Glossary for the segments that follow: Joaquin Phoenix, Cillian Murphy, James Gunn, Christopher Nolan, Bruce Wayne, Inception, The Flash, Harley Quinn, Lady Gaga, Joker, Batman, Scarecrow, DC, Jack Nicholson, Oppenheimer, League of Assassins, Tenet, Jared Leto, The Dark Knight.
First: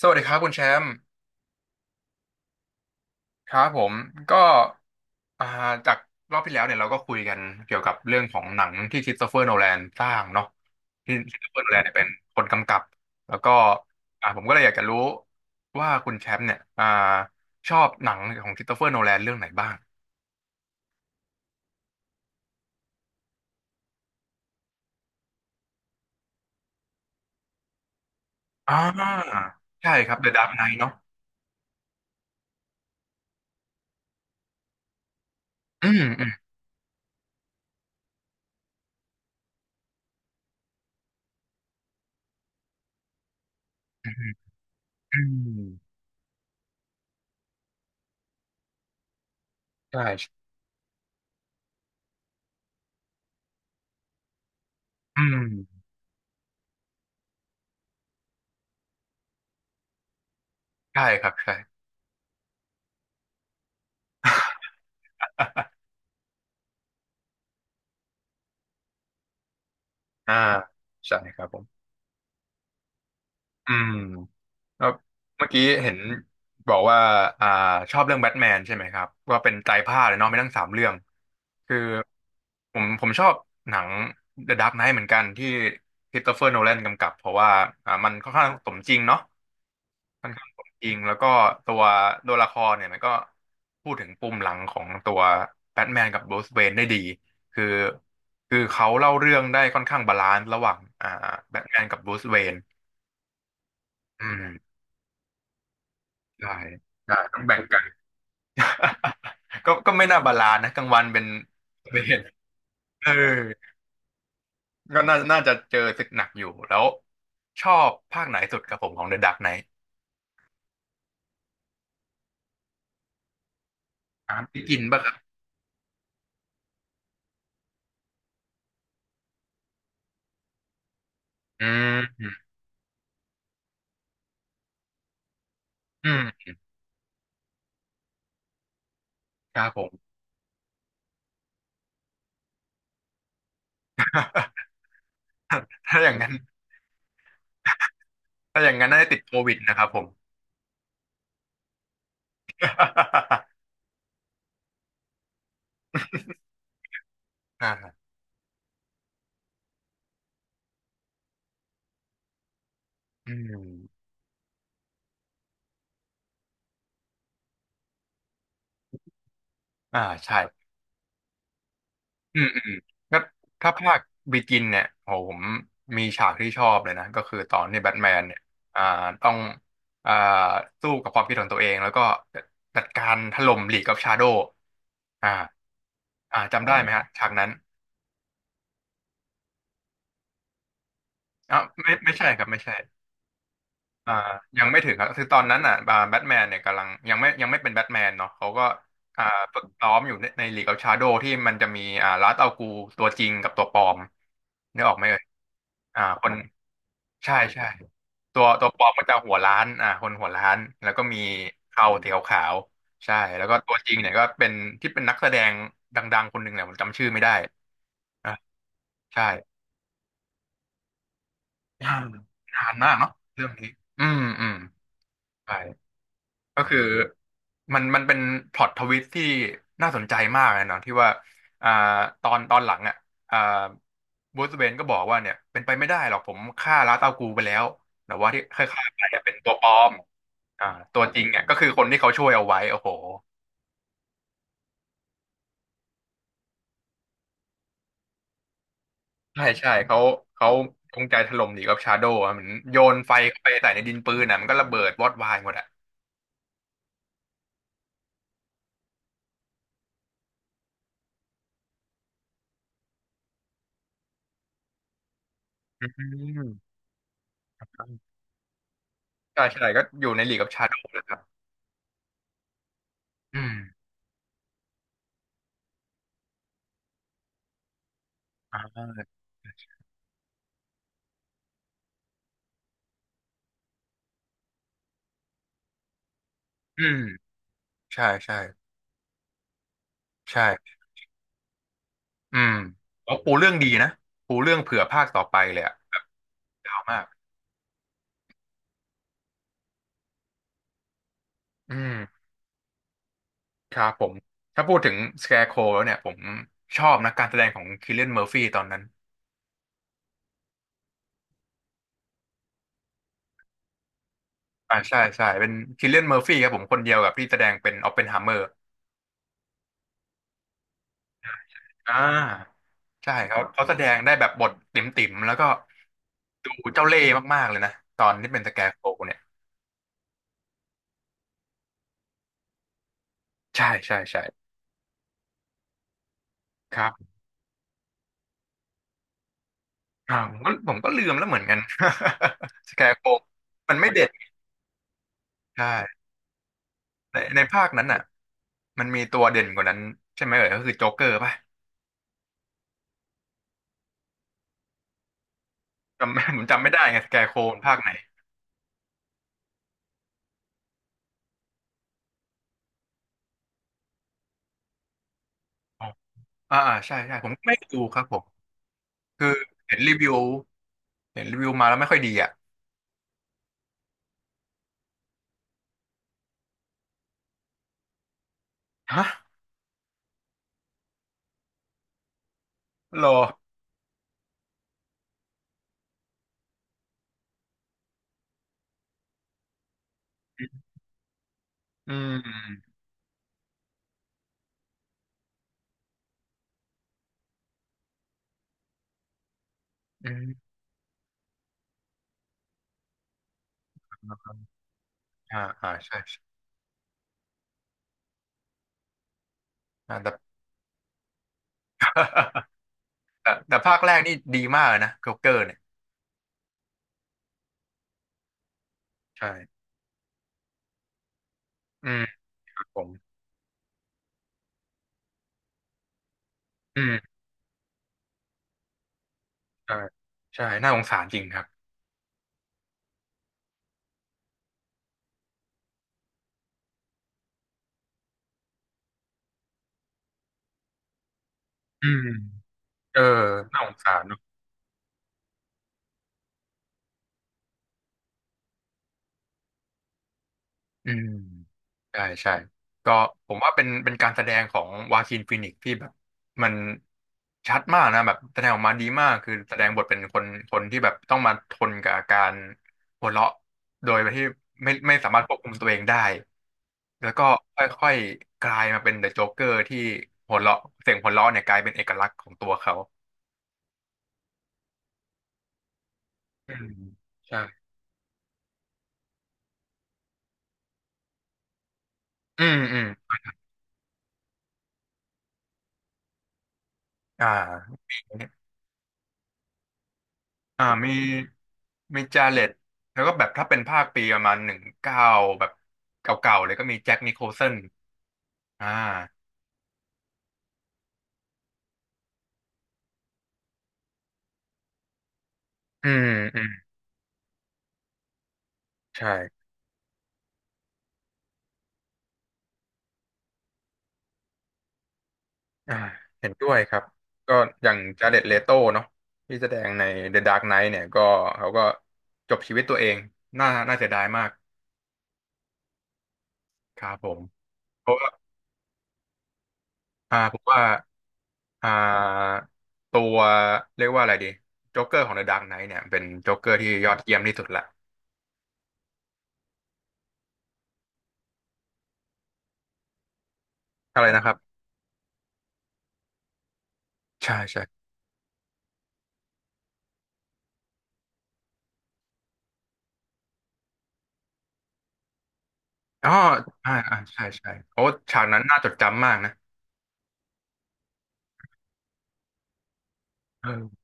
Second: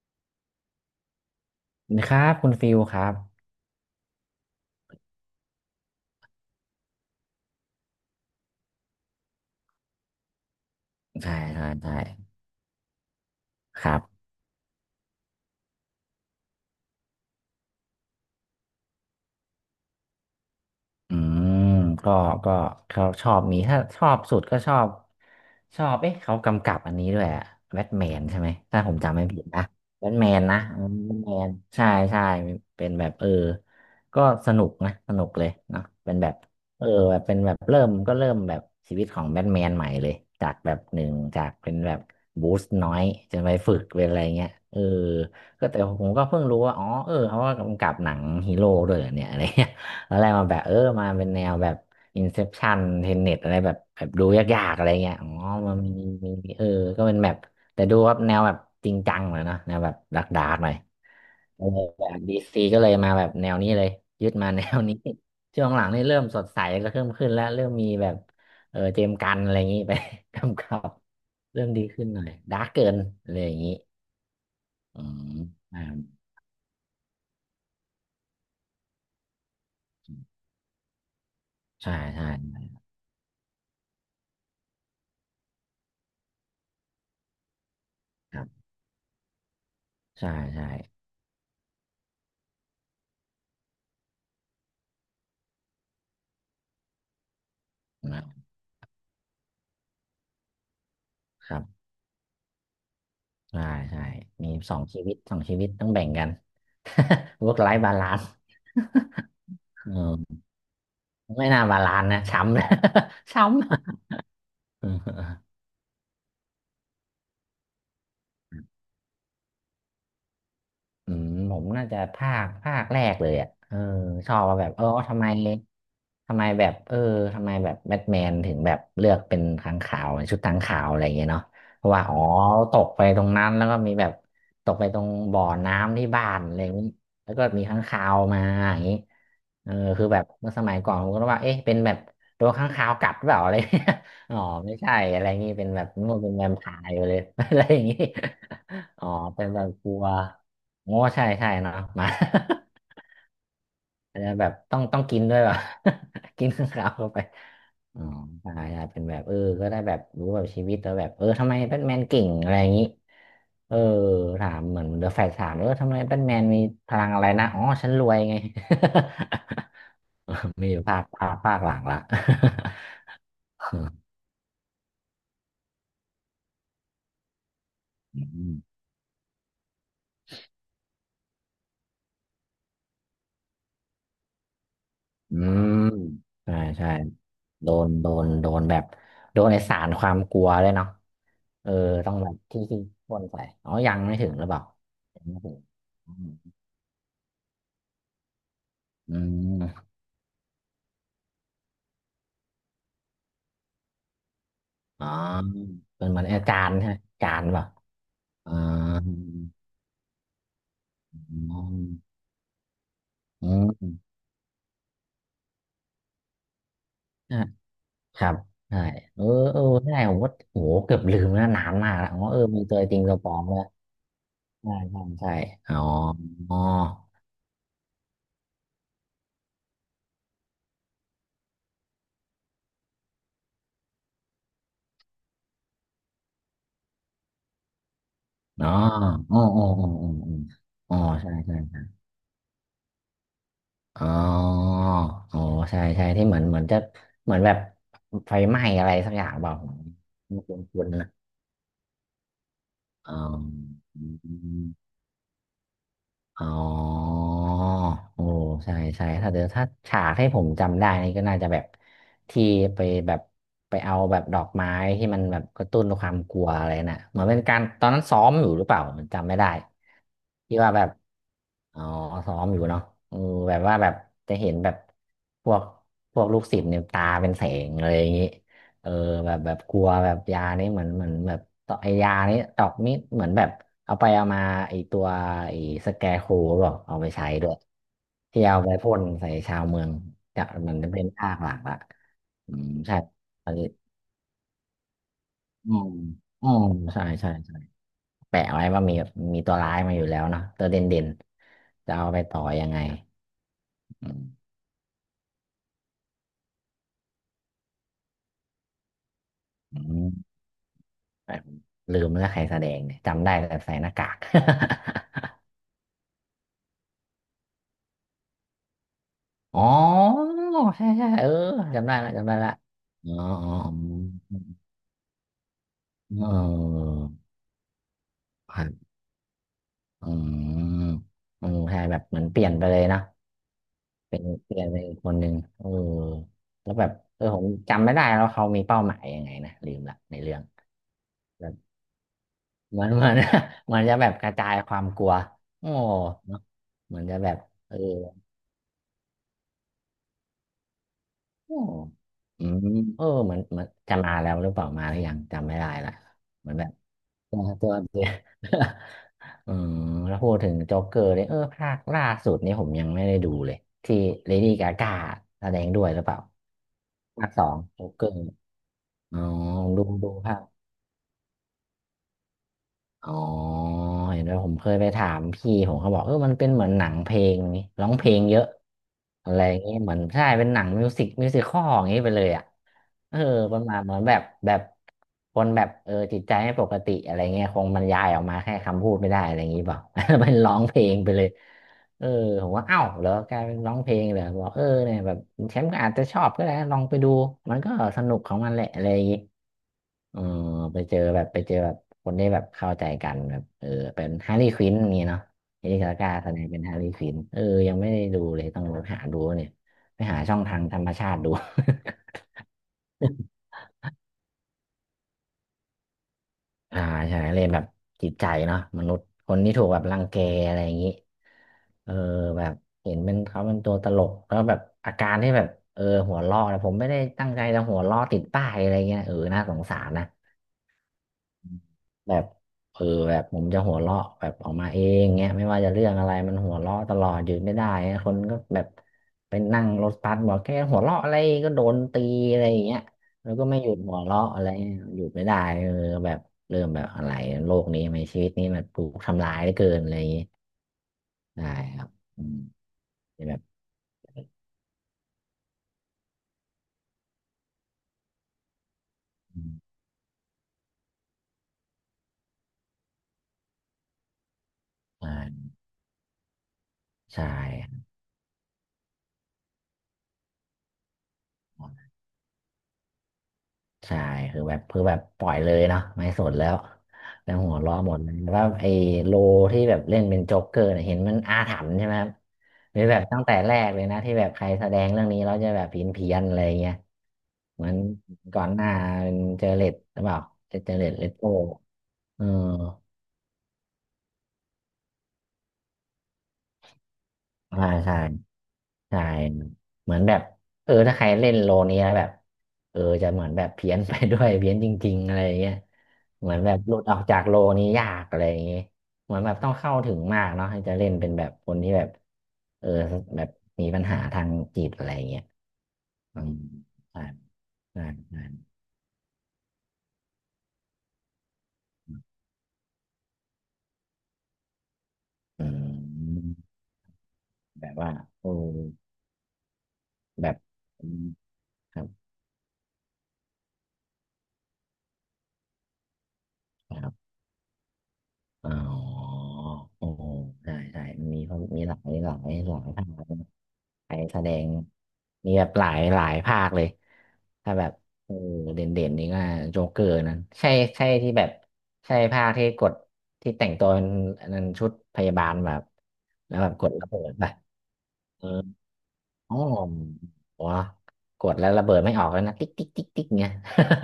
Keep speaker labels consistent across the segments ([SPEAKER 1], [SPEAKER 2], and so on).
[SPEAKER 1] สวัสดีครับคุณแชมป์
[SPEAKER 2] นะครับคุณฟิลครับ
[SPEAKER 1] ครับผมก็อ่าจากรอบที่แล้วเนี่ยเราก็คุยกันเกี่ยวกับเรื่องของหนังที่คริสโตเฟอร์โนแลนสร้างเนาะที่
[SPEAKER 2] ใช่
[SPEAKER 1] คริสโตเฟอร์
[SPEAKER 2] ใช่
[SPEAKER 1] โนแลนเนี่
[SPEAKER 2] ใช่
[SPEAKER 1] ยเป็นคนกำกับแล้วก็
[SPEAKER 2] ครับ
[SPEAKER 1] ผมก็เลยอยากจะรู้ว่าคุณแชมป์เนี่ยชอบหนังของคริสโตเฟอร์โนแลนเรื่องไหนบ้าง
[SPEAKER 2] อืมก็ก็เขาชอบมีถ้าชอบสุดก็ชอบชอบเอ๊ะเขากำกับอันนี้ด้วยอะแบทแมนใช่ไหม
[SPEAKER 1] อ่
[SPEAKER 2] ถ้าผมจำไม่
[SPEAKER 1] า
[SPEAKER 2] ผิดนะ
[SPEAKER 1] ใช่
[SPEAKER 2] แบ
[SPEAKER 1] ครั
[SPEAKER 2] ท
[SPEAKER 1] บ
[SPEAKER 2] แม
[SPEAKER 1] The
[SPEAKER 2] น
[SPEAKER 1] Dark
[SPEAKER 2] นะ
[SPEAKER 1] Knight
[SPEAKER 2] อื
[SPEAKER 1] เนาะ
[SPEAKER 2] มแบทแมนใช่ใช่เป็นแบบเออก็สนุกนะสนุกเลยเนาะ
[SPEAKER 1] อืม
[SPEAKER 2] เป็น
[SPEAKER 1] อื
[SPEAKER 2] แบ
[SPEAKER 1] ม
[SPEAKER 2] บเออแบบเป็นแบบเริ่มก็เริ่มแบบชีวิตของแบทแมนใหม่เลยจากแบบหนึ่งจากเป็นแบบบูสต์น้อยจะไปฝึกเป็น
[SPEAKER 1] อื
[SPEAKER 2] อะไร
[SPEAKER 1] ม
[SPEAKER 2] เงี้ยเออ
[SPEAKER 1] อื
[SPEAKER 2] ก็
[SPEAKER 1] ม
[SPEAKER 2] แต่ผมก็เพิ่งรู้ว่าอ๋อเออเขาก็กำกับหนังฮีโร่ด้วยเหรอเนี่ยอะไร
[SPEAKER 1] ใช่
[SPEAKER 2] ตอนแรกมาแบบเออมาเป็นแนวแบบ Inception เทนเน็ตอะไรแบบแบบดูยากๆอะไรเงี้ย
[SPEAKER 1] อื
[SPEAKER 2] อ๋อมัน
[SPEAKER 1] ม
[SPEAKER 2] มีเออก็เป็นแบบแต่ดูครับแนวแบบจริงจังหน่อยเนอะแนวแบบดาร์กๆหน่อย
[SPEAKER 1] ใช่ครับใช่
[SPEAKER 2] เออแบบดีซีก็เลยมาแบบแนวนี้เลยยึดมาแน วนี้ ช่วงหลังนี่เริ่มสดใสก็เริ่มขึ้นแล้วเริ่มมีแบบเออเจมส์กันอะไรอย่างนี้ไป
[SPEAKER 1] อ่า
[SPEAKER 2] กำกับ
[SPEAKER 1] ใช่ครับผ
[SPEAKER 2] เริ่
[SPEAKER 1] ม
[SPEAKER 2] มดีขึ้นหน่อยดาร์กเกินอะไรอย่างนี้
[SPEAKER 1] อืม แล้ว
[SPEAKER 2] อืม
[SPEAKER 1] เมื่อกี้
[SPEAKER 2] อ่า
[SPEAKER 1] เห็นบอกว่าอ่าชอบเรื่องแบทแมนใช่ไหมครับว่าเป็นไตรภาคเลยเนาะไม่ทั้งสามเรื่องคือ
[SPEAKER 2] ใช่ใช่
[SPEAKER 1] ผมชอบหนัง The Dark Knight เหมือนกันที่ค h ตส s t เฟอร์โนแลนกำกับเพราะว่ามันค่อน
[SPEAKER 2] ครั
[SPEAKER 1] ข้าง
[SPEAKER 2] บ
[SPEAKER 1] สมจริงเนาะค่อ
[SPEAKER 2] ใช่
[SPEAKER 1] นข้างส
[SPEAKER 2] ใช่
[SPEAKER 1] มจริงแล้วก็ตัวตัวละครเนี่ยมันก็พูดถึงปมหลังของตัวแบทแมนกับ Bruce Wayne ได้ดีคือ
[SPEAKER 2] นะ
[SPEAKER 1] เขาเล่าเรื่องได้ค่อนข้างบาลานซ์ระหว่าง
[SPEAKER 2] ค
[SPEAKER 1] แบ
[SPEAKER 2] รั
[SPEAKER 1] ทแม
[SPEAKER 2] บ
[SPEAKER 1] นกับบ r ู c เ w a
[SPEAKER 2] ใช่ใช่
[SPEAKER 1] อืม
[SPEAKER 2] มีสองชีวิตสองชีวิตต้องแบ่งกัน
[SPEAKER 1] ใช่อ่าต้อง แบ่
[SPEAKER 2] work
[SPEAKER 1] งกั
[SPEAKER 2] life
[SPEAKER 1] น
[SPEAKER 2] balance
[SPEAKER 1] ก็
[SPEAKER 2] เ
[SPEAKER 1] ไม่น่าบา
[SPEAKER 2] ออ
[SPEAKER 1] ลานซ์นะกลางวันเป็น
[SPEAKER 2] ไม่น่าบาลา
[SPEAKER 1] เป็
[SPEAKER 2] นซ์นะ
[SPEAKER 1] น
[SPEAKER 2] ช้ำนะ
[SPEAKER 1] เออ
[SPEAKER 2] ช้
[SPEAKER 1] ก็น่า
[SPEAKER 2] ำ
[SPEAKER 1] จะเจอศึกหนักอยู่แล้วชอบภาคไหนสุดครับผมของ The Dark Knight
[SPEAKER 2] อืมผมน่าจะภาคแรกเลยอ่ะเออชอ
[SPEAKER 1] อ่า
[SPEAKER 2] บ
[SPEAKER 1] นได
[SPEAKER 2] ว่าแบบ
[SPEAKER 1] กิ
[SPEAKER 2] เอ
[SPEAKER 1] น
[SPEAKER 2] อ
[SPEAKER 1] ป่ะครับ
[SPEAKER 2] ทำไมแบบเออทำไมแบบแบทแมนถึงแบบเลือกเป็นค้างคาวชุดค้างคาวอะไรอย่างเงี้ยเนาะ
[SPEAKER 1] อื
[SPEAKER 2] เพราะว่าอ๋อ
[SPEAKER 1] ม
[SPEAKER 2] ตกไปตรงนั้นแล้วก็มีแบบตกไปตรงบ่อน้ำที่
[SPEAKER 1] อื
[SPEAKER 2] บ้าน
[SPEAKER 1] ม
[SPEAKER 2] อะไรอย่างงี้แล้วก็มีค้างคาวมาอย่างงี้
[SPEAKER 1] ครั
[SPEAKER 2] เอ
[SPEAKER 1] บ
[SPEAKER 2] อ
[SPEAKER 1] ผม
[SPEAKER 2] คือแบบเมื่อสมัยก่อนผมก็ว่าเอ๊ะเป็นแบบโดนค้างคาวกัดหรือเปล่าอะไรเงี้ย อ๋อไม่ ใช่อะไรอย่างงี้เป็นแบบ
[SPEAKER 1] ถ้าอ
[SPEAKER 2] นู่
[SPEAKER 1] ย่าง
[SPEAKER 2] น
[SPEAKER 1] นั้
[SPEAKER 2] เป็
[SPEAKER 1] น
[SPEAKER 2] นแวมไพร์ไปเลย อะไรอย่างงี้
[SPEAKER 1] น่า
[SPEAKER 2] อ๋อ
[SPEAKER 1] จะติดโค
[SPEAKER 2] เป็น
[SPEAKER 1] วิด
[SPEAKER 2] แบบ
[SPEAKER 1] นะครั
[SPEAKER 2] ก
[SPEAKER 1] บ
[SPEAKER 2] ลั
[SPEAKER 1] ผ
[SPEAKER 2] ว
[SPEAKER 1] ม
[SPEAKER 2] โอ้ใช่ใช่เนาะหมา อาจจะแบบต้องกินด้วยว่ะ กินข้าวเข้าไป
[SPEAKER 1] อ่า
[SPEAKER 2] อ๋อใช่ใช่เป็นแบบเออก็ได้แบบรู้แบบชีวิตแล้วแบบเออทำไมแบทแมนเก่งอะไรอย่างนี้
[SPEAKER 1] อื
[SPEAKER 2] เออ
[SPEAKER 1] ม
[SPEAKER 2] ถามเหมือนเดอะแฟลชถามเออทำไมแบทแมนมีพลังอะไรนะอ๋อฉันรวยไง
[SPEAKER 1] อ่าใช่
[SPEAKER 2] มีอยู่ภาคหลังละ
[SPEAKER 1] อืมอืมก็ถ้าภาคบิกินเนี่ยโหผมมีฉากที่ชอบเลยนะก็คือตอนที่แบทแม
[SPEAKER 2] อื
[SPEAKER 1] นเนี่ย
[SPEAKER 2] ม
[SPEAKER 1] อ่าต้องอ่าสู้กับความคิดของตัวเองแล้วก็จัดการถล่มลีกออฟชาโดว์อ่า
[SPEAKER 2] อืมใช่
[SPEAKER 1] จำได้ไห
[SPEAKER 2] ใช่
[SPEAKER 1] มฮะฉากนั้น
[SPEAKER 2] โดนแบบโดนไอสารความกลัวเลยเนาะ
[SPEAKER 1] อ่ะ
[SPEAKER 2] เออต้
[SPEAKER 1] ไม่
[SPEAKER 2] อง
[SPEAKER 1] ใช่
[SPEAKER 2] แบบ
[SPEAKER 1] ครับไม่
[SPEAKER 2] ที่
[SPEAKER 1] ใช่
[SPEAKER 2] ที่พ่นไปอ๋อยัง
[SPEAKER 1] อ่า
[SPEAKER 2] ไม่ถึงหรือเป
[SPEAKER 1] ยั
[SPEAKER 2] ล่า
[SPEAKER 1] งไม่ถึงครับ
[SPEAKER 2] ยั
[SPEAKER 1] คื
[SPEAKER 2] ง
[SPEAKER 1] อต
[SPEAKER 2] ไม่
[SPEAKER 1] อน
[SPEAKER 2] ถึ
[SPEAKER 1] นั้
[SPEAKER 2] ง
[SPEAKER 1] นอ่ะแ
[SPEAKER 2] อื
[SPEAKER 1] บทแมน
[SPEAKER 2] ม
[SPEAKER 1] เนี่ยกำลังยังไม่เป็นแบทแมนเนาะเขาก็
[SPEAKER 2] อื
[SPEAKER 1] อ่าฝึกซ้
[SPEAKER 2] ม
[SPEAKER 1] อมอยู่ในลีก e of ชาโด o w ที่มันจะมีลาสอัลกูตัวจริงกับตัวปลอมนึกออกไหม
[SPEAKER 2] อ๋อ
[SPEAKER 1] เอ่ยอ่า
[SPEAKER 2] เป็นเหมือ
[SPEAKER 1] ค
[SPEAKER 2] น
[SPEAKER 1] น
[SPEAKER 2] อาจารย์ใช่ไหมอาจา
[SPEAKER 1] ใช่
[SPEAKER 2] รย์เป
[SPEAKER 1] ใช่
[SPEAKER 2] ล่าอ๋อ
[SPEAKER 1] ตัวปลอมก็
[SPEAKER 2] อื
[SPEAKER 1] จะ
[SPEAKER 2] ม
[SPEAKER 1] หัวล้านอ่าคนหัวล้านแล้วก็มีเทาสีขาวๆใช่แล้
[SPEAKER 2] อื
[SPEAKER 1] วก็ตัวจริงเนี่ย
[SPEAKER 2] ม
[SPEAKER 1] ก็เป็นที่เป็นนักแสดงดังๆคนหนึ่งแหละผมจำชื่อไม่ได้
[SPEAKER 2] อ่ะครั
[SPEAKER 1] อ่ะ
[SPEAKER 2] บใช่เอ
[SPEAKER 1] ใช่
[SPEAKER 2] อเออใช่ผมก็โหเกือบลืมนะนานมาก
[SPEAKER 1] นาน
[SPEAKER 2] แล้วอ๋อเออมี
[SPEAKER 1] นา
[SPEAKER 2] ตั
[SPEAKER 1] น
[SPEAKER 2] ว
[SPEAKER 1] มา
[SPEAKER 2] จ
[SPEAKER 1] ก
[SPEAKER 2] ริง
[SPEAKER 1] เนาะ
[SPEAKER 2] ตัวปลอม
[SPEAKER 1] เรื่อง
[SPEAKER 2] เลย
[SPEAKER 1] นี้อืมอืม
[SPEAKER 2] ใช่ใช่ใช่
[SPEAKER 1] ใช่
[SPEAKER 2] อ๋ออ๋
[SPEAKER 1] ก็คือมันเป็นพล็อตทวิสที่น่าสนใจมากเลยเนาะที่ว่าอ่าตอนหลังอ่ะอ่าบรูซเวย์นก็บอกว่าเนี่ยเป็นไปไม่ได้หรอกผมฆ่าลาตากูไปแล้วแต่ว่าที่เค
[SPEAKER 2] ออ๋
[SPEAKER 1] ย
[SPEAKER 2] อ
[SPEAKER 1] ฆ่าไปเนี่ยเป็น
[SPEAKER 2] อ๋อ
[SPEAKER 1] ตัวปลอ
[SPEAKER 2] อ๋อ
[SPEAKER 1] ม
[SPEAKER 2] อ๋ออ๋อ
[SPEAKER 1] อ่า
[SPEAKER 2] อ๋อ
[SPEAKER 1] ตัวจริง
[SPEAKER 2] ใช่
[SPEAKER 1] เนี่ย
[SPEAKER 2] ใช
[SPEAKER 1] ก็คือ
[SPEAKER 2] ่
[SPEAKER 1] คนที่เขาช่วยเอาไว้โอ้โห
[SPEAKER 2] อ๋ออ๋อใช่ใช่ที่เหมือนจะเหมือนแบบไฟไหม้อะไรสักอย่าง
[SPEAKER 1] ใช่
[SPEAKER 2] เปล่าผ
[SPEAKER 1] ใช่
[SPEAKER 2] ม
[SPEAKER 1] เขา
[SPEAKER 2] ไม่
[SPEAKER 1] เขา
[SPEAKER 2] คุ้น
[SPEAKER 1] จ
[SPEAKER 2] ๆ
[SPEAKER 1] ง
[SPEAKER 2] นะ
[SPEAKER 1] ใจถล่มหนีกับชาโดว์อะเหมือนโยน
[SPEAKER 2] อ๋
[SPEAKER 1] ไฟ
[SPEAKER 2] อ
[SPEAKER 1] เข้าไปใส่ในดินปืนอ่ะมันก็ระเบิดวอดวายหมดอ่ะ
[SPEAKER 2] อ๋อโอ้ใช่ใช่ถ้าเดี๋ยวถ้าฉากให้ผมจำได้นี่ก็น่าจะแบบที่ไปแบบไปเอาแบบดอกไม้ที่มันแบบกระตุ้
[SPEAKER 1] อื
[SPEAKER 2] นความกลัว
[SPEAKER 1] ม
[SPEAKER 2] อะไรน่ะเหมือนเป็นการตอนนั้นซ้อมอยู่หรือเปล่าผมจำไม่
[SPEAKER 1] ใช่
[SPEAKER 2] ได้
[SPEAKER 1] ใช่ก็อยู่ในลีกกับ
[SPEAKER 2] ที่
[SPEAKER 1] ชา
[SPEAKER 2] ว่า
[SPEAKER 1] โด
[SPEAKER 2] แบบ
[SPEAKER 1] ว์นะครับ
[SPEAKER 2] อ๋อซ้อมอยู่เนาะเออ
[SPEAKER 1] อื
[SPEAKER 2] แบ
[SPEAKER 1] ม
[SPEAKER 2] บว่าแบบจะเห็นแบบพวกพวกลูกศิษย์เนี่ยตาเป็นแสงเลยอย่างนี้
[SPEAKER 1] อ่า
[SPEAKER 2] เออแบบแบบกลัวแบบยานี้เหมือนเหมือนแบบต่อไอยานี้ดอกมิ้เหมือนแบบเอาไปเอามาไอตัวไอสแกร์โครหรอ
[SPEAKER 1] อื
[SPEAKER 2] เอา
[SPEAKER 1] ม
[SPEAKER 2] ไปใช้ด้วย
[SPEAKER 1] ใช่ใช่
[SPEAKER 2] ที่เอาไปพ่นใส่ชาวเมืองจะมัน
[SPEAKER 1] ใช่
[SPEAKER 2] จะเป็นภาคหลักละ
[SPEAKER 1] อื
[SPEAKER 2] อื
[SPEAKER 1] ม
[SPEAKER 2] มใช่
[SPEAKER 1] เขาปูเรื่
[SPEAKER 2] อั
[SPEAKER 1] อ
[SPEAKER 2] น
[SPEAKER 1] ง
[SPEAKER 2] นี้
[SPEAKER 1] ดีนะปูเรื่องเผื่อภาคต่อไปเลย
[SPEAKER 2] อื
[SPEAKER 1] อ่ะ
[SPEAKER 2] มอืม
[SPEAKER 1] ยาวมา
[SPEAKER 2] ใช่
[SPEAKER 1] ก
[SPEAKER 2] ใช่ใช่แปะไว้ว่ามีมีตัวร้ายมาอยู่แล้วเนาะตัวเด่นเด่น
[SPEAKER 1] อื
[SPEAKER 2] จะเอา
[SPEAKER 1] ม
[SPEAKER 2] ไปต่อยังไง
[SPEAKER 1] ครับผ
[SPEAKER 2] อื
[SPEAKER 1] ม
[SPEAKER 2] ม
[SPEAKER 1] ถ้าพูดถึงสแคร์โค w แล้วเนี่ยผมชอบนะการแสดงของคิลเลียนเมอร์ฟี่ตอนนั้น
[SPEAKER 2] อืมลืมเนื้อใครแสดงเนี่ยจำได้แต่ใส่หน้ากาก
[SPEAKER 1] อ่าใช่ ใช่เป็นคิลเลียนเมอร์ฟี่ครับผมคนเดียวกับที่แสดงเป็นออปเพนไฮเมอร์
[SPEAKER 2] อ๋อใช่ใช่เออจำได้
[SPEAKER 1] อ่
[SPEAKER 2] ละจำได้ละ
[SPEAKER 1] า
[SPEAKER 2] อ๋อ
[SPEAKER 1] ใช่เขาแสดงได้แบบบทติ่มๆแล้วก็
[SPEAKER 2] อ๋ออ๋
[SPEAKER 1] ดูเจ้าเล่
[SPEAKER 2] อ
[SPEAKER 1] ห์มากๆเลยนะตอนที่เป็นส
[SPEAKER 2] เออค
[SPEAKER 1] แก
[SPEAKER 2] รั
[SPEAKER 1] ร์โคร
[SPEAKER 2] บ
[SPEAKER 1] ว์เนี่ย
[SPEAKER 2] อืมเออใช่แบบเหมือนเปลี่ยนไปเลยนะ
[SPEAKER 1] ใช่ใช่
[SPEAKER 2] เป็
[SPEAKER 1] ใช่
[SPEAKER 2] นเปลี่ยนเป็นอีกคนหนึ่งเออแล้ว
[SPEAKER 1] ค
[SPEAKER 2] แบ
[SPEAKER 1] รั
[SPEAKER 2] บ
[SPEAKER 1] บ
[SPEAKER 2] เออผมจำไม่ได้แล้วเขามีเป้าหมายยังไงนะลืมละ
[SPEAKER 1] อ่า
[SPEAKER 2] ในเรื่อง
[SPEAKER 1] ผมก็ลืมแล้วเหมือน
[SPEAKER 2] แบ
[SPEAKER 1] กั
[SPEAKER 2] บ
[SPEAKER 1] น ส
[SPEAKER 2] เห
[SPEAKER 1] แก
[SPEAKER 2] มือน
[SPEAKER 1] ร์โค
[SPEAKER 2] เหมื
[SPEAKER 1] ร
[SPEAKER 2] อน
[SPEAKER 1] ว์
[SPEAKER 2] เห
[SPEAKER 1] มัน
[SPEAKER 2] มือน
[SPEAKER 1] ไม่
[SPEAKER 2] จะ
[SPEAKER 1] เด่
[SPEAKER 2] แบ
[SPEAKER 1] น
[SPEAKER 2] บกระจายความกลัวโอ้
[SPEAKER 1] ใช่
[SPEAKER 2] เนอะเหมือนจะ
[SPEAKER 1] ใน
[SPEAKER 2] แบบ
[SPEAKER 1] ในภาค
[SPEAKER 2] เออ
[SPEAKER 1] นั้นอ่ะมันมีตัวเด่นกว่านั้นใช่ไหมเอ่ยก็คือโจ๊กเกอร์ป่ะ
[SPEAKER 2] โอ้อืมเออเหมือนเหมือนจะมาแล้วหรือเปล่ามาหรือยังจำไม่ได้ละ
[SPEAKER 1] จำ ผม
[SPEAKER 2] เหมือน
[SPEAKER 1] จำ
[SPEAKER 2] แบ
[SPEAKER 1] ไม่
[SPEAKER 2] บ
[SPEAKER 1] ได้ไงสแกร์โค
[SPEAKER 2] ตั
[SPEAKER 1] ร
[SPEAKER 2] ว
[SPEAKER 1] ว์
[SPEAKER 2] ตัว
[SPEAKER 1] ภาคไหน
[SPEAKER 2] เดียว อืมแล้วพูดถึงโจ๊กเกอร์เนี่ยเออภาคล่าสุดนี่ผมยังไม่ได้ดูเลยที่เลดี้กากแสดงด้
[SPEAKER 1] อ๋อ
[SPEAKER 2] วยหรือเปล่า
[SPEAKER 1] อ่าอ่าใช่ใช่ผ
[SPEAKER 2] ภาค
[SPEAKER 1] ม
[SPEAKER 2] สอ
[SPEAKER 1] ไม่
[SPEAKER 2] ง
[SPEAKER 1] ดู
[SPEAKER 2] โจ๊ก
[SPEAKER 1] ครั
[SPEAKER 2] เก
[SPEAKER 1] บ
[SPEAKER 2] อ
[SPEAKER 1] ผ
[SPEAKER 2] ร์
[SPEAKER 1] ม
[SPEAKER 2] อ๋อ
[SPEAKER 1] คือเห็น
[SPEAKER 2] ดู
[SPEAKER 1] รีวิ
[SPEAKER 2] ดู
[SPEAKER 1] ว
[SPEAKER 2] ภาค
[SPEAKER 1] มาแล้วไม่ค่อยดีอ่ะ
[SPEAKER 2] อ๋อเห็นด้วยผมเคยไปถามพี่ผมเขาบอกมันเป็นเหมือนหนังเพลงนี่ร้องเพลงเยอะ
[SPEAKER 1] ฮะ
[SPEAKER 2] อะไรอย่างงี้เหมือนใช่เป็นหนังมิวสิคอลอย่างงี้ไปเลยอ่ะ
[SPEAKER 1] โล
[SPEAKER 2] เออประมาณเหมือนแบบคนแบบจิตใจไม่ปกติอะไรเงี้ยคงบรรยายออกมาแค่คำพูดไม่ได้อะไรอย่างงี้เปล่า เป็นร้องเพลงไปเลย
[SPEAKER 1] อื
[SPEAKER 2] เออผมว่า
[SPEAKER 1] ม
[SPEAKER 2] เอ้าแล้วกลายเป็นร้องเพลงเลยบอกเนี่ยแบบแชมป์ก็อาจจะชอบก็ได้ลองไปดูมันก็สนุกของมันแหละอะไรอย่างงี้
[SPEAKER 1] อื
[SPEAKER 2] เออ
[SPEAKER 1] ม
[SPEAKER 2] ไปเจอแบบคนที่แบบเข้าใจกันแบบเออเป็นฮาร์ลีควินอย่างงี้เนาะ
[SPEAKER 1] อ่า
[SPEAKER 2] เอ
[SPEAKER 1] อ่า
[SPEAKER 2] ลิซา
[SPEAKER 1] ใช่
[SPEAKER 2] ก้า
[SPEAKER 1] ใช่
[SPEAKER 2] แสดงเป็นฮาร์ลีควินเออยังไม่ได้ดูเลยต้องหาดูเนี่ย
[SPEAKER 1] อ่า
[SPEAKER 2] ไป
[SPEAKER 1] แต่
[SPEAKER 2] หาช่องทางธรรมชาติดู
[SPEAKER 1] แต่ภาคแรกนี่ดีมากเลยนะโจ๊กเกอร์เนี่ย
[SPEAKER 2] อ่าใช่เลยแบบจิตใจเนาะมนุษย์คนที่
[SPEAKER 1] ใช่
[SPEAKER 2] ถูกแบบรังแกอะไรอย่างนี้
[SPEAKER 1] อื
[SPEAKER 2] เออ
[SPEAKER 1] ม
[SPEAKER 2] แบบ
[SPEAKER 1] ครับผม
[SPEAKER 2] เห็นเป็นเขาเป็นตัวตลกแล้วแบบอาการที่แบบเออหัวเราะนะผม
[SPEAKER 1] อื
[SPEAKER 2] ไม่ได้
[SPEAKER 1] ม
[SPEAKER 2] ตั้งใจจะหัวเราะติดป้ายอะไรเงี้ยเออน่าสง
[SPEAKER 1] ใช่
[SPEAKER 2] สารนะ
[SPEAKER 1] ใช่น่าสงสารจริงครับ
[SPEAKER 2] แบบเออแบบผมจะหัวเราะแบบออกมาเองเงี้ยไม่ว่าจะเรื่องอะไรมันหัวเราะตลอดหยุดไม่ได้เงี้ยคนก็แบบไปนั่งรถบัสบอกแกหัวเราะอะไรก็โดน
[SPEAKER 1] อื
[SPEAKER 2] ตี
[SPEAKER 1] ม
[SPEAKER 2] อะไรอย่างเงี้ย
[SPEAKER 1] เออ
[SPEAKER 2] แล้วก็ไม่
[SPEAKER 1] น่า
[SPEAKER 2] ห
[SPEAKER 1] ส
[SPEAKER 2] ยุด
[SPEAKER 1] ง
[SPEAKER 2] หั
[SPEAKER 1] สา
[SPEAKER 2] ว
[SPEAKER 1] ร
[SPEAKER 2] เราะอะไรเงี้ยหยุดไม่ได้เออแบบเริ่มแบบอะไรโลกนี้ในชีวิตนี้มันถูกทำร้ายเหลือเกินอะไรอย่างงี้
[SPEAKER 1] อืม
[SPEAKER 2] ได้ครับ
[SPEAKER 1] ใช่
[SPEAKER 2] อื
[SPEAKER 1] ใช่
[SPEAKER 2] ม
[SPEAKER 1] ก็ผ
[SPEAKER 2] แบ
[SPEAKER 1] ม
[SPEAKER 2] บ
[SPEAKER 1] ว่าเป็นการแสดงของวาคินฟีนิกซ์ที่แบบมันชัดมากนะแบบแสดงออกมาดีมากคือ
[SPEAKER 2] อื
[SPEAKER 1] แสดง
[SPEAKER 2] ม
[SPEAKER 1] บทเป็นคนที่แบบต้องมาทนกับอาการหัวเราะโดยที่ไม่
[SPEAKER 2] อ่
[SPEAKER 1] สามารถควบคุ
[SPEAKER 2] า
[SPEAKER 1] มตัวเองได้แล้ว
[SPEAKER 2] ใช
[SPEAKER 1] ก็ค
[SPEAKER 2] ่
[SPEAKER 1] ่อยๆกลายมาเป็นเดอะโจ๊กเกอร์ที่หัวเราะเสียงหัวเราะเนี่ยกลายเป็นเอกลักษณ์ของตัวเขา
[SPEAKER 2] ใช่คือแบบปล่อยเลยเนาะไม่สนแล้
[SPEAKER 1] อื
[SPEAKER 2] ว
[SPEAKER 1] ม
[SPEAKER 2] แล้ว
[SPEAKER 1] ใช่
[SPEAKER 2] หัวเราะหมดเลยแล้วก็ไอ้โลที่แบบเล่นเป็นโจ๊กเกอร์เนี่ยเห็นมันอาถรรพ์ใช่ไหมครับ
[SPEAKER 1] อืม
[SPEAKER 2] ห
[SPEAKER 1] อื
[SPEAKER 2] รือ
[SPEAKER 1] ม
[SPEAKER 2] แบบตั้งแต่แรกเลยนะที่แบบใครแสดงเรื่องนี้เราจะแบบเพียนอะไรเงี้ย
[SPEAKER 1] อ่
[SPEAKER 2] เหมือน
[SPEAKER 1] า
[SPEAKER 2] ก่อนหน้าเป็นเจอเล็ตหรือเปล่า
[SPEAKER 1] อ่า
[SPEAKER 2] เจอเล็
[SPEAKER 1] มี
[SPEAKER 2] ตเลตโตเอ
[SPEAKER 1] จา
[SPEAKER 2] อ
[SPEAKER 1] เล็ตแล้วก็แบบถ้าเป็นภาคปีประมาณ19แบบเก่าๆเลยก็มีแจ็คนิโคลสัน
[SPEAKER 2] ใช่ใช่
[SPEAKER 1] อ่า
[SPEAKER 2] ใช่เหมือนแบบถ้าใครเล่นโลนี้แล้วแบบจะเหมือนแบบเพี้ยน ไปด้วย เพี้ยนจริงๆอะไรอย่างเงี้ย
[SPEAKER 1] อืม
[SPEAKER 2] เหมือ
[SPEAKER 1] อื
[SPEAKER 2] น
[SPEAKER 1] ม
[SPEAKER 2] แบบหลุดออกจากโลนี้ยากอะไรอย่างเงี้ย
[SPEAKER 1] ใ
[SPEAKER 2] เหมือนแบบต้
[SPEAKER 1] ช่
[SPEAKER 2] องเข้าถึงมากเนาะให้จะเล่นเป็นแบบคนที่แบบเออแบบมีปัญหาทางจิตอะไรอย่างเงี้ย
[SPEAKER 1] อ่า
[SPEAKER 2] อื
[SPEAKER 1] เห็น
[SPEAKER 2] ม
[SPEAKER 1] ด้วยครับ
[SPEAKER 2] ใช่
[SPEAKER 1] ก็อย่าง
[SPEAKER 2] ใช่
[SPEAKER 1] จาเด็
[SPEAKER 2] ใช่
[SPEAKER 1] ตเลโตเนาะที่แสดงใน The Dark Knight เนี่ยก็เขาก็จบชีวิตตัวเองน่าเสียดายมาก
[SPEAKER 2] อืม
[SPEAKER 1] ครับผม
[SPEAKER 2] แบบ
[SPEAKER 1] เพ
[SPEAKER 2] ว่า
[SPEAKER 1] ราะว่า
[SPEAKER 2] โอ้
[SPEAKER 1] อ่า
[SPEAKER 2] แบ
[SPEAKER 1] ผ
[SPEAKER 2] บ
[SPEAKER 1] มว่า
[SPEAKER 2] อืม
[SPEAKER 1] อ่
[SPEAKER 2] ครั
[SPEAKER 1] าตัวเรียกว่าอะไรดีโจ๊กเกอร์ของ The Dark Knight เนี่ยเป็นโจ๊กเกอร์ที่ยอด
[SPEAKER 2] บ
[SPEAKER 1] เยี่ยมที่สุดละ
[SPEAKER 2] อ๋อโอ้ใช่ใช่มีเขามีหลายภาคนะไป
[SPEAKER 1] อะไร
[SPEAKER 2] แส
[SPEAKER 1] นะค
[SPEAKER 2] ด
[SPEAKER 1] รับ
[SPEAKER 2] งมีแบบหลายภาคเลย
[SPEAKER 1] ใช่
[SPEAKER 2] ถ้าแบบ
[SPEAKER 1] ใช่
[SPEAKER 2] เออเด่นนี่ก็โจ๊กเกอร์นั้นใช่ใช่ที่แบบใช่ภาคที่กดที่แต่งตัวเป็นอันนั้นชุดพยาบาลแบบ
[SPEAKER 1] อ๋อ
[SPEAKER 2] แล้วแบบก
[SPEAKER 1] อ่า
[SPEAKER 2] ดระ
[SPEAKER 1] อ่า
[SPEAKER 2] เบิด
[SPEAKER 1] ใช่
[SPEAKER 2] ป่ะ
[SPEAKER 1] ใช่โอ้ฉา
[SPEAKER 2] เอ
[SPEAKER 1] ก
[SPEAKER 2] อ
[SPEAKER 1] นั้นน่าจดจำมากนะ
[SPEAKER 2] อ๋อวะกดแล้วระเบิดไม่ออกแล้วนะติ๊กติ๊กติ๊กติ๊กเงี้ย
[SPEAKER 1] เออ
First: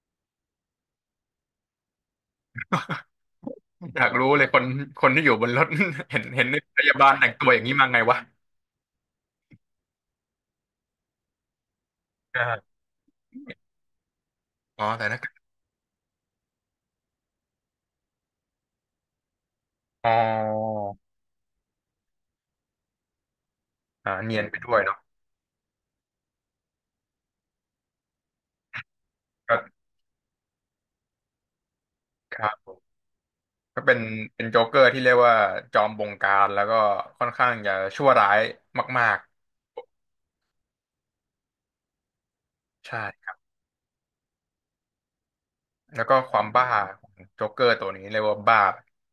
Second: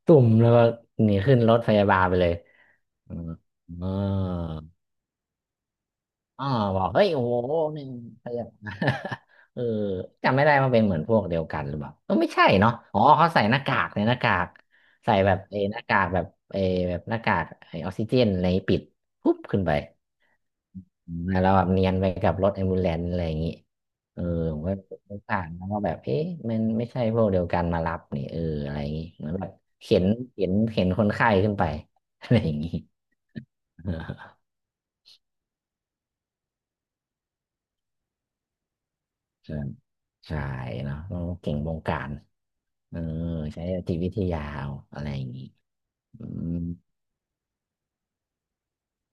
[SPEAKER 2] ตุ่มแล้วก็หนีขึ้นรถพยาบาลไปเลย เออ
[SPEAKER 1] อยากรู้เลยคนที่อยู่บนรถ เห็น
[SPEAKER 2] อ๋อ
[SPEAKER 1] พ
[SPEAKER 2] บอก
[SPEAKER 1] ยา
[SPEAKER 2] เฮ้
[SPEAKER 1] บา
[SPEAKER 2] ย
[SPEAKER 1] ล
[SPEAKER 2] โอ้
[SPEAKER 1] แต่ง
[SPEAKER 2] โห
[SPEAKER 1] ตัวอย่าง นี้
[SPEAKER 2] แม่
[SPEAKER 1] มา
[SPEAKER 2] น
[SPEAKER 1] ไงวะ
[SPEAKER 2] ขาเร เออจำไม่ได้ว่าเป็นเหมือนพวกเดียวกันหรือเปล่าเอไม่ใช่เนาะอ๋อเขาใส่หน้ากากในหน้ากาก
[SPEAKER 1] อาอ๋อแต่
[SPEAKER 2] ใส่
[SPEAKER 1] นะ
[SPEAKER 2] แบบหน้ากากแบบแบบหน้ากากไอออกซิเจนอะไรปิดปุ๊บขึ้นไป
[SPEAKER 1] อ๋อ
[SPEAKER 2] อืมแล้วแบบเนียนไปกับรถแอมบูเลนอะไรอย่างงี้
[SPEAKER 1] อ่า
[SPEAKER 2] เออ
[SPEAKER 1] เนียนไป
[SPEAKER 2] ผม
[SPEAKER 1] ด้
[SPEAKER 2] ก็
[SPEAKER 1] วยเนาะ
[SPEAKER 2] ผ่านแล้วก็แบบเอ๊ะมันไม่ใช่พวกเดียวกันมารับนี่เอออะไรอย่างงี้เหมือนแบบ
[SPEAKER 1] ก็
[SPEAKER 2] เข็นเข็นเข็นคนไข้ขึ้นไปอะ
[SPEAKER 1] ค
[SPEAKER 2] ไร
[SPEAKER 1] รั
[SPEAKER 2] อ
[SPEAKER 1] บ
[SPEAKER 2] ย่าง
[SPEAKER 1] ผ
[SPEAKER 2] งี้
[SPEAKER 1] มก็เป็น โจ๊กเกอร์ที่เรียกว่าจอมบงการแล้วก็ค่อนข้างจะชั่วร้ายมาก
[SPEAKER 2] ใช่ใช่เนาะต้องเก่งวงการ
[SPEAKER 1] ๆ
[SPEAKER 2] เอ
[SPEAKER 1] ใช่
[SPEAKER 2] อ
[SPEAKER 1] ครับ
[SPEAKER 2] ใช้จิตวิทยาเอาอะไรอย่างงี้
[SPEAKER 1] แล้วก็
[SPEAKER 2] อื
[SPEAKER 1] ความ
[SPEAKER 2] ม
[SPEAKER 1] บ้าของโจ๊กเกอร์ตัวนี้เรียกว่าบ้า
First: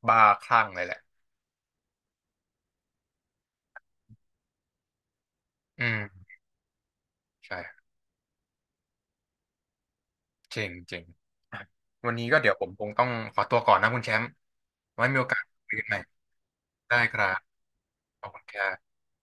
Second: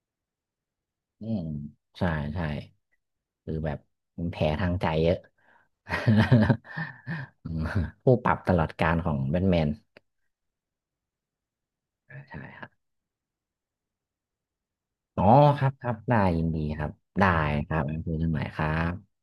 [SPEAKER 1] บ้าคลั่งเลยแหละ
[SPEAKER 2] อืมใช่ใช่คือแบบมันแผลทางใจเยอะ
[SPEAKER 1] อืม
[SPEAKER 2] อืม
[SPEAKER 1] ใช่
[SPEAKER 2] ผู้ปรับตลอดกาลของแบทแมน
[SPEAKER 1] เจ๋งเจ๋งอ่ะ
[SPEAKER 2] ใ
[SPEAKER 1] วันนี้ก็
[SPEAKER 2] ช่
[SPEAKER 1] เดี๋ยว
[SPEAKER 2] ค
[SPEAKER 1] ผ
[SPEAKER 2] รั
[SPEAKER 1] ม
[SPEAKER 2] บ
[SPEAKER 1] คงต้องขอตัวก่อนนะคุณแชมป์ไว้มี
[SPEAKER 2] อ๋อ
[SPEAKER 1] โอกาส
[SPEAKER 2] ครั
[SPEAKER 1] คุ
[SPEAKER 2] บ
[SPEAKER 1] ยกั
[SPEAKER 2] ค
[SPEAKER 1] น
[SPEAKER 2] รั
[SPEAKER 1] ให
[SPEAKER 2] บ
[SPEAKER 1] ม่
[SPEAKER 2] ได้ยินดีครับ
[SPEAKER 1] ได้ครั
[SPEAKER 2] ได้
[SPEAKER 1] บ
[SPEAKER 2] ครับงั้นคุย
[SPEAKER 1] ข
[SPEAKER 2] กั
[SPEAKER 1] อบ
[SPEAKER 2] นให
[SPEAKER 1] คุ
[SPEAKER 2] ม่
[SPEAKER 1] ณค
[SPEAKER 2] ค
[SPEAKER 1] รั
[SPEAKER 2] รั
[SPEAKER 1] บ
[SPEAKER 2] บ